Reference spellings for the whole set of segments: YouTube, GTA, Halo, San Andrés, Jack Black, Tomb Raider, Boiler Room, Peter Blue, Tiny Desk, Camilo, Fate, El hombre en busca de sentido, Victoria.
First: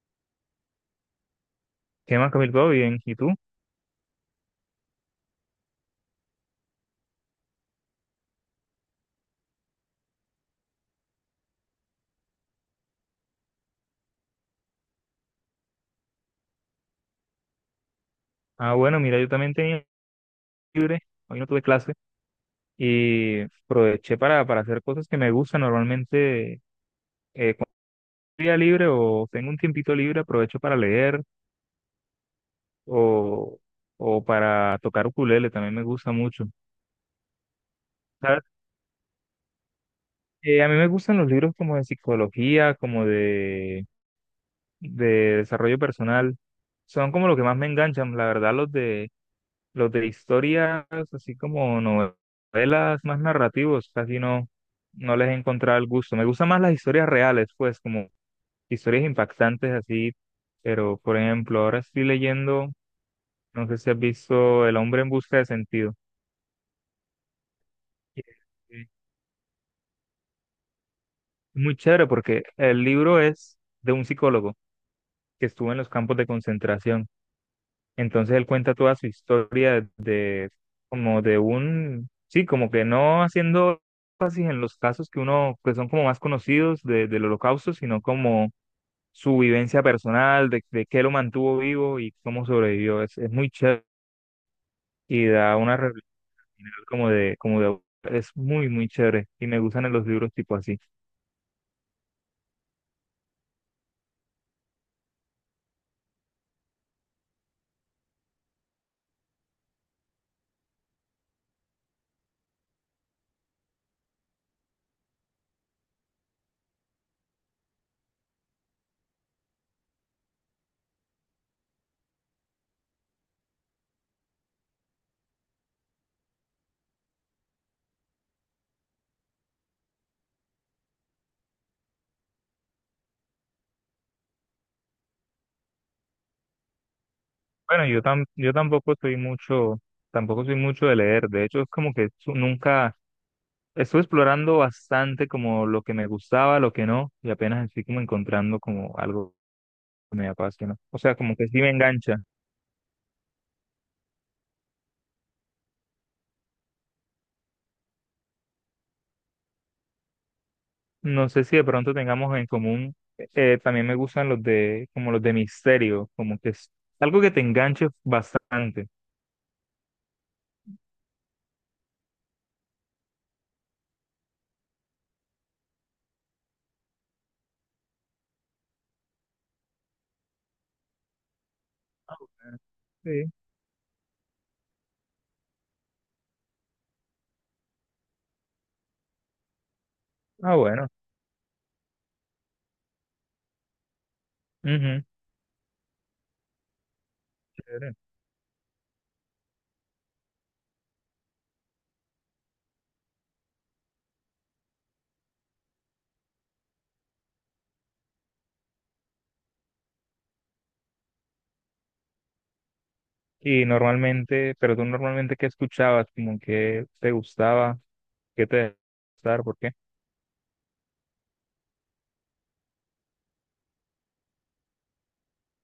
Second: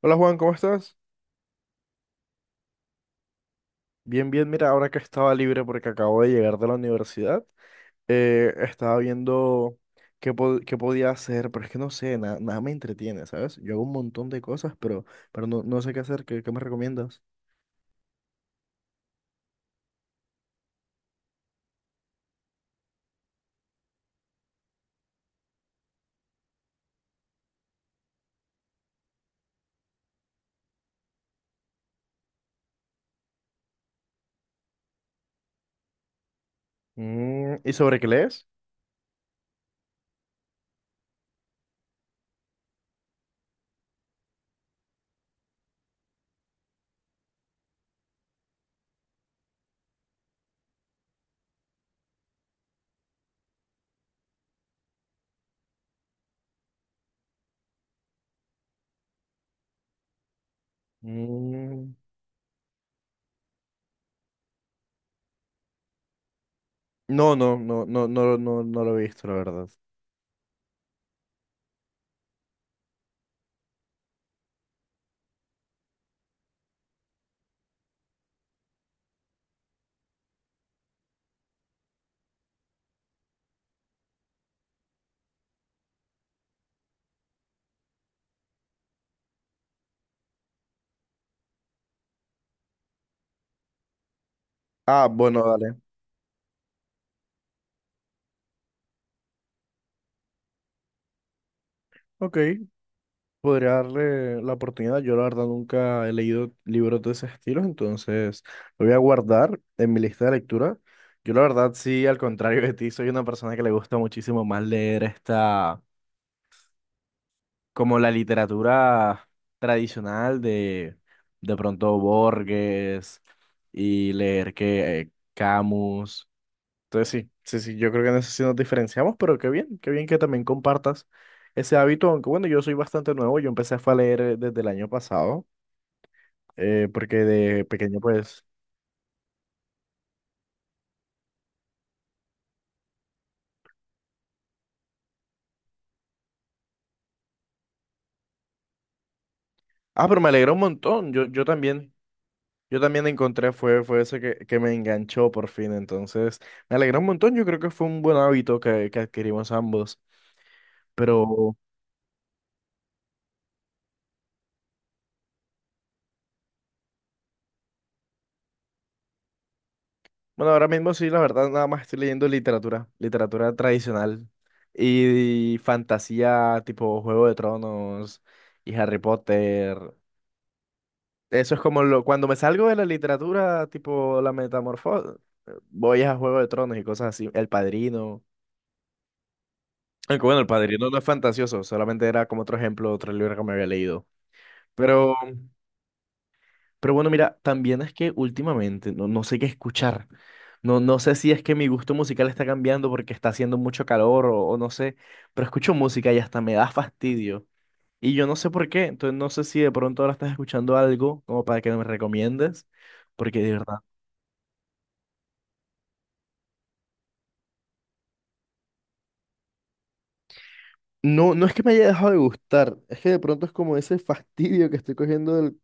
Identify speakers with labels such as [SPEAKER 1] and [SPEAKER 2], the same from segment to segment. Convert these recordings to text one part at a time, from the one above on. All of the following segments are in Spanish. [SPEAKER 1] Hola Juan, ¿cómo estás?
[SPEAKER 2] ¿Qué más, Camilo? ¿Todo bien? ¿Y tú?
[SPEAKER 1] Bien, bien, mira, ahora que estaba libre porque acabo de llegar de la universidad, estaba viendo qué podía hacer, pero es que no sé, nada me entretiene, ¿sabes? Yo hago un montón de cosas, pero no, no sé qué hacer, ¿ qué me recomiendas?
[SPEAKER 2] Ah, bueno, mira, yo también tenía libre, hoy no tuve clase y aproveché para hacer cosas que me gustan. Normalmente, cuando tengo día libre o tengo un tiempito libre, aprovecho para leer o, o para tocar ukulele, también me gusta mucho.
[SPEAKER 1] Mm, ¿y sobre qué
[SPEAKER 2] ¿Sabes?
[SPEAKER 1] lees?
[SPEAKER 2] A mí me gustan los libros como de psicología, como de desarrollo personal. Son como lo que más me enganchan, la verdad, los de historias, así como novelas más narrativos, casi no les he encontrado el gusto. Me gustan más las historias reales, pues, como historias impactantes así. Pero, por ejemplo, ahora
[SPEAKER 1] Mm,
[SPEAKER 2] estoy leyendo, no sé si has visto El hombre en busca de sentido.
[SPEAKER 1] no, no, no, no, no, no, no
[SPEAKER 2] Sí.
[SPEAKER 1] lo he visto, la verdad.
[SPEAKER 2] Muy chévere porque el libro es de un psicólogo que estuvo en los campos de concentración. Entonces él cuenta toda su historia de como de un, sí, como que no haciendo énfasis en los casos que uno, que son como más conocidos de, del holocausto, sino como su vivencia personal, de qué lo mantuvo vivo y cómo sobrevivió. Es muy chévere
[SPEAKER 1] Ah,
[SPEAKER 2] y
[SPEAKER 1] bueno,
[SPEAKER 2] da
[SPEAKER 1] dale.
[SPEAKER 2] una reflexión como de, es muy, muy chévere y me gustan los libros tipo así.
[SPEAKER 1] Ok. Podría darle la oportunidad. Yo la verdad nunca he leído libros de ese estilo, entonces lo voy a guardar en mi lista de lectura. Yo la verdad sí, al contrario de ti, soy una persona que le gusta muchísimo más leer esta, como la literatura tradicional de pronto Borges y leer que Camus. Entonces sí, sí, sí, yo creo que en eso sí nos diferenciamos, pero qué bien que también compartas ese hábito, aunque bueno, yo soy bastante nuevo, yo empecé fue a leer desde el año pasado, porque de
[SPEAKER 2] Bueno,
[SPEAKER 1] pequeño
[SPEAKER 2] yo, tam,
[SPEAKER 1] pues...
[SPEAKER 2] yo tampoco soy mucho de leer, de hecho es como que nunca estuve explorando bastante como lo que me gustaba, lo que no, y apenas estoy como encontrando como algo
[SPEAKER 1] Ah,
[SPEAKER 2] que
[SPEAKER 1] pero me
[SPEAKER 2] me
[SPEAKER 1] alegró un
[SPEAKER 2] apasiona. O
[SPEAKER 1] montón,
[SPEAKER 2] sea, como que sí me engancha.
[SPEAKER 1] yo también encontré, fue eso que me enganchó por fin, entonces me alegró un montón, yo creo que fue un buen hábito que adquirimos ambos,
[SPEAKER 2] No sé
[SPEAKER 1] pero...
[SPEAKER 2] si de pronto tengamos en común, también me gustan los de, como los de misterio, como que es algo que te enganche bastante.
[SPEAKER 1] Bueno, ahora mismo sí, la verdad, nada más estoy leyendo literatura, literatura tradicional y, fantasía tipo Juego de Tronos y Harry Potter. Eso es como lo,
[SPEAKER 2] Ah,
[SPEAKER 1] cuando me
[SPEAKER 2] bueno.
[SPEAKER 1] salgo de la
[SPEAKER 2] Sí.
[SPEAKER 1] literatura, tipo la metamorfosis, voy a Juego de Tronos y cosas así, El Padrino. Aunque bueno, El
[SPEAKER 2] Ah,
[SPEAKER 1] Padrino
[SPEAKER 2] bueno.
[SPEAKER 1] no es fantasioso, solamente era como otro ejemplo, otro libro que me había leído.
[SPEAKER 2] Ujú,
[SPEAKER 1] Pero Pero bueno, mira, también es
[SPEAKER 2] chévere.
[SPEAKER 1] que últimamente no, no sé qué escuchar. No, no sé si es que mi gusto musical está cambiando porque está haciendo mucho calor o no sé, pero escucho música y hasta me da fastidio. Y yo no sé por qué, entonces no sé si de pronto ahora estás escuchando algo como para que me recomiendes, porque de
[SPEAKER 2] Y
[SPEAKER 1] verdad.
[SPEAKER 2] normalmente, pero tú normalmente ¿qué escuchabas, como que te gustaba, qué te gustaba, por qué?
[SPEAKER 1] No, no es que me haya dejado de gustar, es que de pronto es como ese fastidio que estoy cogiendo del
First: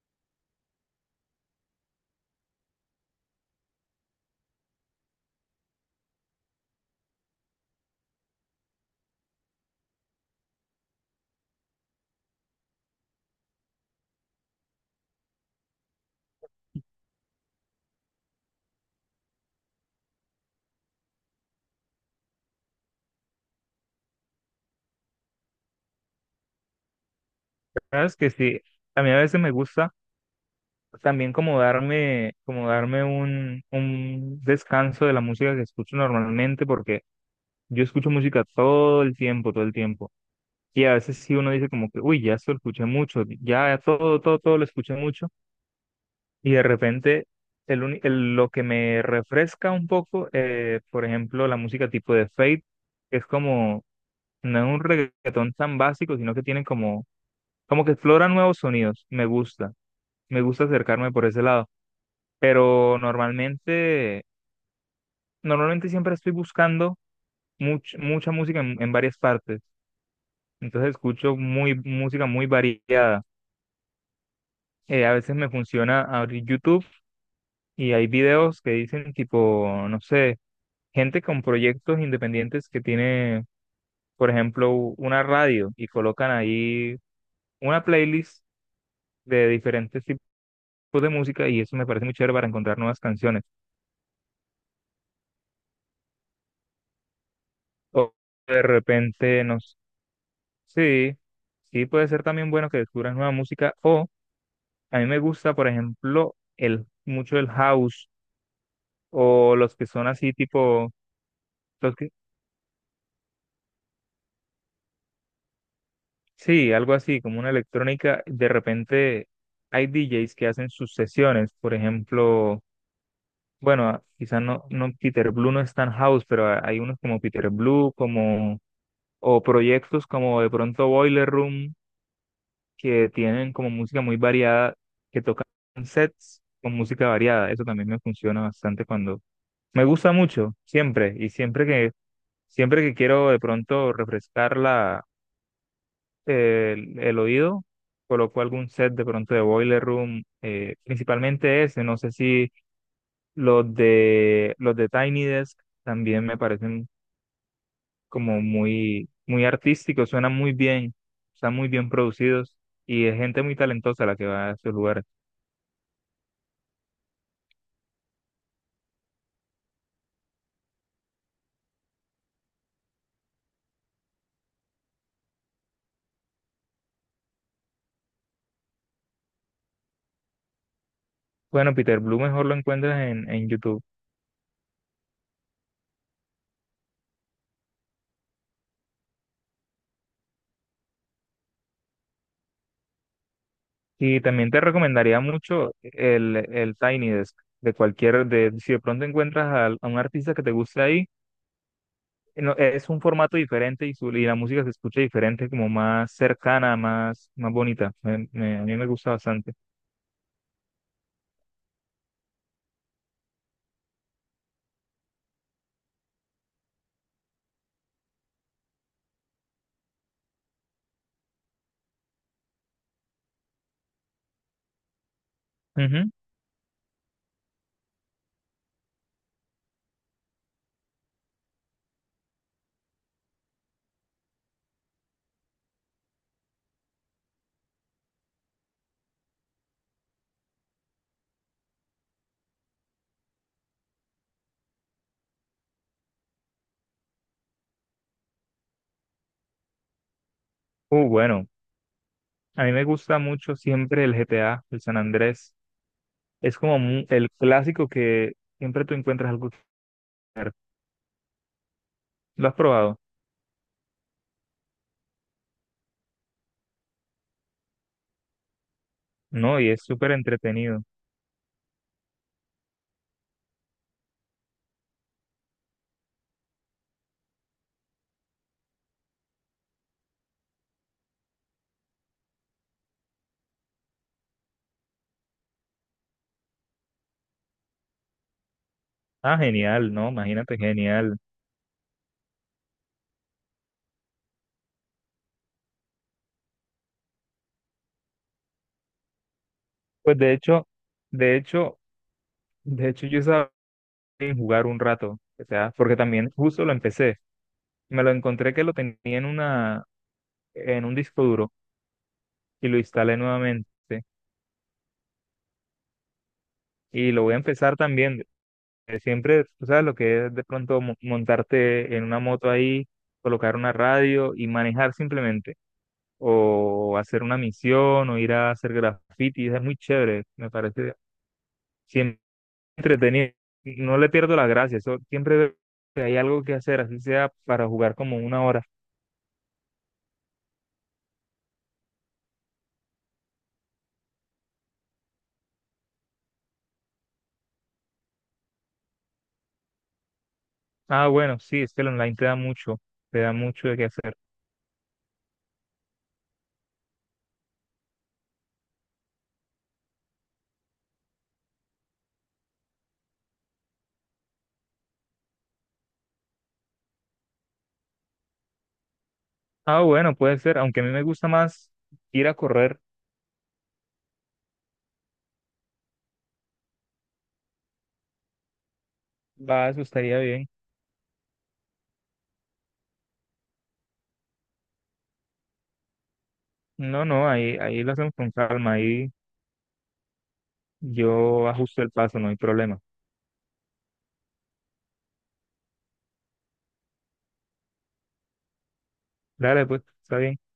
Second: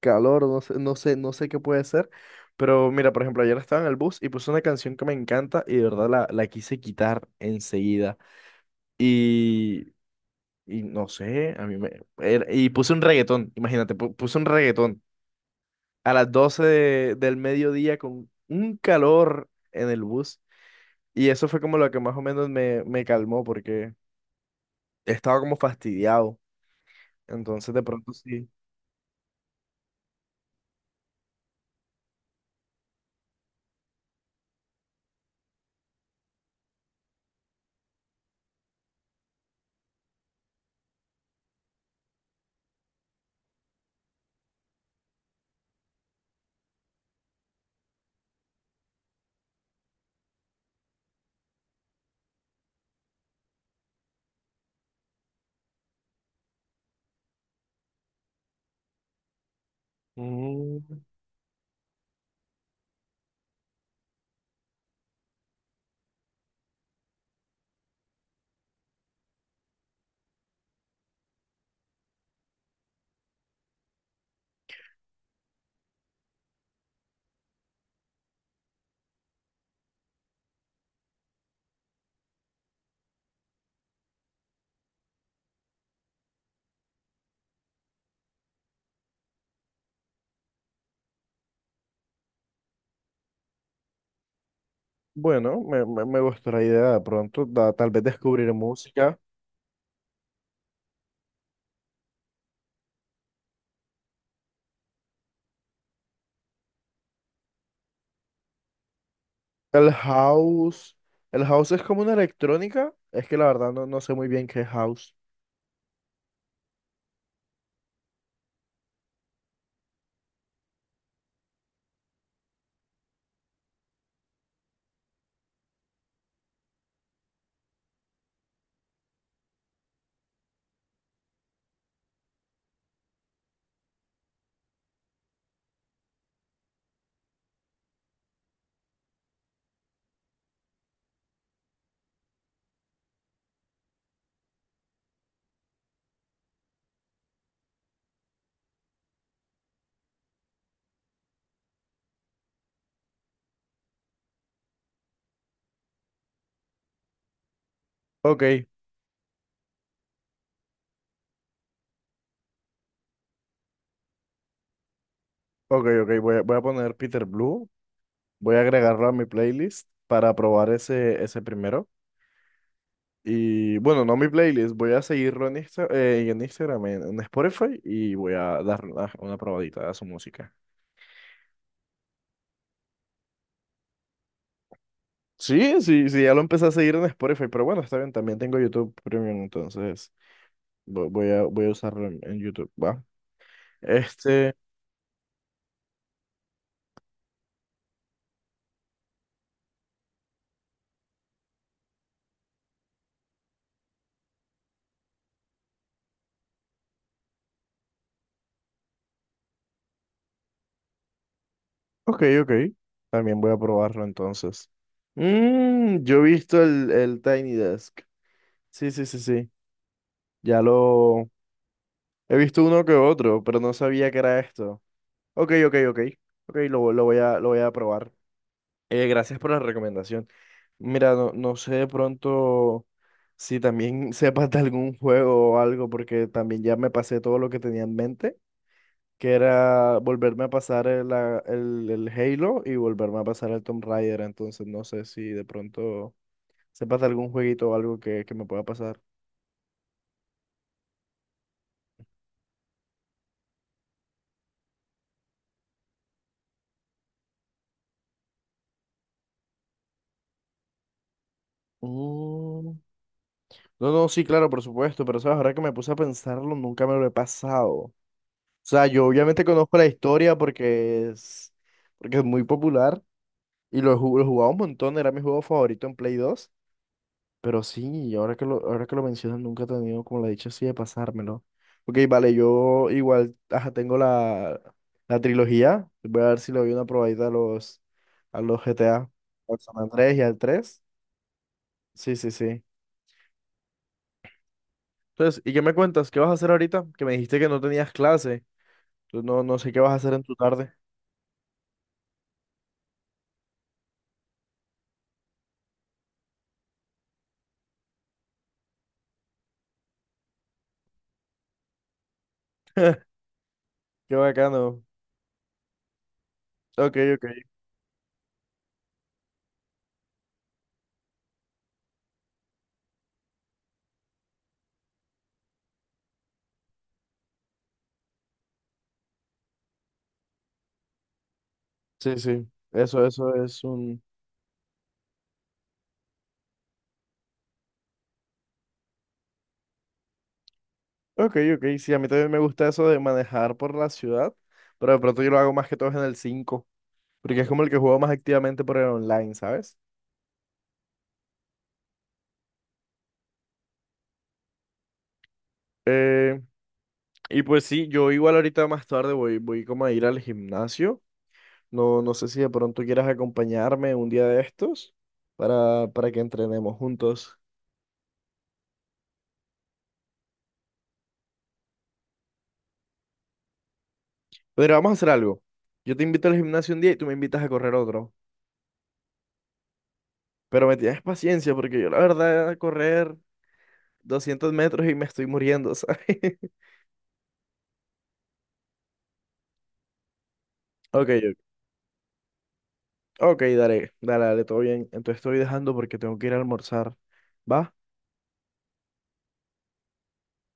[SPEAKER 1] calor, no sé, no sé, no sé qué puede ser. Pero mira, por ejemplo, ayer estaba en el bus y puse una canción que me encanta y de verdad la quise quitar enseguida. Y, y no sé, a mí me... y puse un reggaetón, imagínate, puse un reggaetón a las 12 del mediodía con un calor en el bus. Y eso fue como lo que más o menos me calmó porque estaba como fastidiado. Entonces de pronto
[SPEAKER 2] Sabes que
[SPEAKER 1] sí.
[SPEAKER 2] sí, a mí a veces me gusta, también como darme un descanso de la música que escucho normalmente, porque yo escucho música todo el tiempo, todo el tiempo. Y a veces sí uno dice como que, uy, ya esto lo escuché mucho, ya todo, todo, todo lo escuché mucho. Y de repente lo que me refresca un poco, por ejemplo, la música tipo de Fate, que es como, no es un reggaetón tan básico, sino que tienen como, como que explora nuevos sonidos. Me gusta acercarme por ese lado. Pero normalmente siempre estoy buscando mucha música en varias partes, entonces escucho música muy variada. A veces me funciona abrir YouTube y hay videos que dicen tipo, no sé, gente con proyectos independientes que tiene, por ejemplo, una radio y colocan ahí una playlist de diferentes tipos de música y eso me parece muy chévere para encontrar nuevas canciones.
[SPEAKER 1] Bueno, me gustó la idea de pronto, tal vez
[SPEAKER 2] O
[SPEAKER 1] descubrir
[SPEAKER 2] de
[SPEAKER 1] música.
[SPEAKER 2] repente, no. Sí, sí puede ser también bueno que descubras nueva música o a mí me gusta, por ejemplo, el mucho el house o los que
[SPEAKER 1] El
[SPEAKER 2] son así tipo
[SPEAKER 1] house, el house es
[SPEAKER 2] los
[SPEAKER 1] como
[SPEAKER 2] que
[SPEAKER 1] una electrónica, es que la verdad no, no sé muy bien qué es house.
[SPEAKER 2] sí, algo así como una electrónica, de repente hay DJs que hacen sus sesiones, por ejemplo, bueno, quizás no, no Peter Blue no es tan house, pero hay unos como Peter Blue como, o proyectos como de pronto Boiler Room que tienen como música muy variada, que tocan sets con música variada. Eso también me funciona bastante cuando me gusta mucho, siempre, y siempre que quiero de pronto refrescar el oído, coloco algún set de pronto de Boiler Room, principalmente ese, no sé si los de Tiny Desk también me parecen como
[SPEAKER 1] Ok,
[SPEAKER 2] muy, muy artísticos, suenan muy bien, están muy bien producidos y es gente muy talentosa la que va a esos lugares.
[SPEAKER 1] ok, ok, voy a poner Peter Blue, voy a agregarlo a mi playlist para probar ese, ese primero. Y bueno, no mi playlist, voy a seguirlo en Instagram, en Spotify y voy a dar una probadita a su música.
[SPEAKER 2] Bueno, Peter Blue mejor lo encuentras en YouTube.
[SPEAKER 1] Sí, sí, sí, ya lo empecé a seguir en Spotify, pero bueno, está bien, también tengo YouTube Premium, entonces. Voy a usarlo en YouTube, ¿va?
[SPEAKER 2] Y también
[SPEAKER 1] Este,
[SPEAKER 2] te recomendaría mucho el Tiny Desk de cualquier, de, si de pronto encuentras un artista que te guste ahí, no, es un formato diferente y la música se escucha diferente, como más cercana, más, más bonita. A mí me gusta bastante.
[SPEAKER 1] ok, ok. También voy a probarlo entonces. Mm, yo he visto el Tiny Desk. Sí, sí, sí, sí. Ya lo he visto uno que otro, pero no sabía que era esto. Ok, ok, ok.
[SPEAKER 2] Ujú.
[SPEAKER 1] Ok, lo voy a probar. Gracias por la recomendación. Mira, no, no sé de pronto si también sepas de algún juego o algo, porque también ya me pasé todo lo que tenía en mente, que era volverme a pasar el Halo y volverme a pasar el Tomb Raider. Entonces, no sé si de pronto sepas de algún jueguito o algo que me pueda pasar.
[SPEAKER 2] Bueno, a mí me gusta mucho siempre el GTA, el San Andrés. Es como el clásico que siempre tú encuentras algo que hacer. Lo has
[SPEAKER 1] Mm,
[SPEAKER 2] probado,
[SPEAKER 1] no, no, sí, claro, por supuesto, pero sabes, ahora que me puse a pensarlo, nunca me lo he pasado. O sea, yo obviamente
[SPEAKER 2] ¿no? Y
[SPEAKER 1] conozco
[SPEAKER 2] es
[SPEAKER 1] la
[SPEAKER 2] súper
[SPEAKER 1] historia
[SPEAKER 2] entretenido.
[SPEAKER 1] porque es muy popular y lo he, lo he jugado un montón, era mi juego favorito en Play 2. Pero sí, ahora ahora que lo mencionas, nunca he tenido como la dicha así de pasármelo. Ok, vale, yo igual ajá, tengo la trilogía. Voy a ver si le doy una probadita a a los GTA,
[SPEAKER 2] Ah,
[SPEAKER 1] al San
[SPEAKER 2] genial, ¿no?
[SPEAKER 1] Andrés y al
[SPEAKER 2] Imagínate,
[SPEAKER 1] tres.
[SPEAKER 2] genial.
[SPEAKER 1] Sí, sí, sí. Entonces, ¿y qué me cuentas? ¿Qué vas a hacer ahorita? Que me dijiste que no tenías clase. Entonces, no, no sé qué vas a hacer
[SPEAKER 2] Pues
[SPEAKER 1] en tu tarde.
[SPEAKER 2] de hecho, de hecho yo sabía jugar un rato, o sea, porque también justo lo empecé. Me lo encontré que lo tenía en un disco duro y lo instalé nuevamente, ¿sí?
[SPEAKER 1] Qué bacano. Ok,
[SPEAKER 2] Y lo voy a
[SPEAKER 1] ok.
[SPEAKER 2] empezar también. Siempre, tú sabes lo que es de pronto montarte en una moto ahí, colocar una radio y manejar simplemente o hacer una misión o ir a hacer graffiti, es muy chévere, me parece.
[SPEAKER 1] Sí, sí. Eso,
[SPEAKER 2] Entretenido,
[SPEAKER 1] eso es
[SPEAKER 2] no
[SPEAKER 1] un...
[SPEAKER 2] le pierdo la gracia, eso siempre veo que hay algo que hacer, así sea para jugar como una hora.
[SPEAKER 1] Ok, ok. Sí, a mí también me gusta eso de manejar por la ciudad, pero de pronto yo lo hago más que todo en el 5. Porque es como el que juego más activamente por el online, ¿sabes?
[SPEAKER 2] Ah, bueno, sí, es que el online te da mucho, de qué hacer.
[SPEAKER 1] Eh, y pues sí, yo igual ahorita más tarde voy como a ir al gimnasio. No, no sé si de pronto quieras acompañarme un día de estos para que entrenemos juntos.
[SPEAKER 2] Ah, bueno, puede ser, aunque a mí me gusta más ir a correr,
[SPEAKER 1] Pero vamos a hacer algo. Yo te invito al gimnasio un día y tú me invitas a correr otro.
[SPEAKER 2] va, eso estaría bien.
[SPEAKER 1] Pero me tienes paciencia porque yo la verdad correr 200 metros y me estoy muriendo, ¿sabes?
[SPEAKER 2] No, no, ahí lo hacemos con calma, ahí
[SPEAKER 1] Ok, ok,
[SPEAKER 2] yo ajusto el paso, no hay problema.
[SPEAKER 1] ok, dale, dale, dale, todo bien. Entonces estoy dejando porque tengo que ir a almorzar. ¿Va?
[SPEAKER 2] Dale, pues, está bien.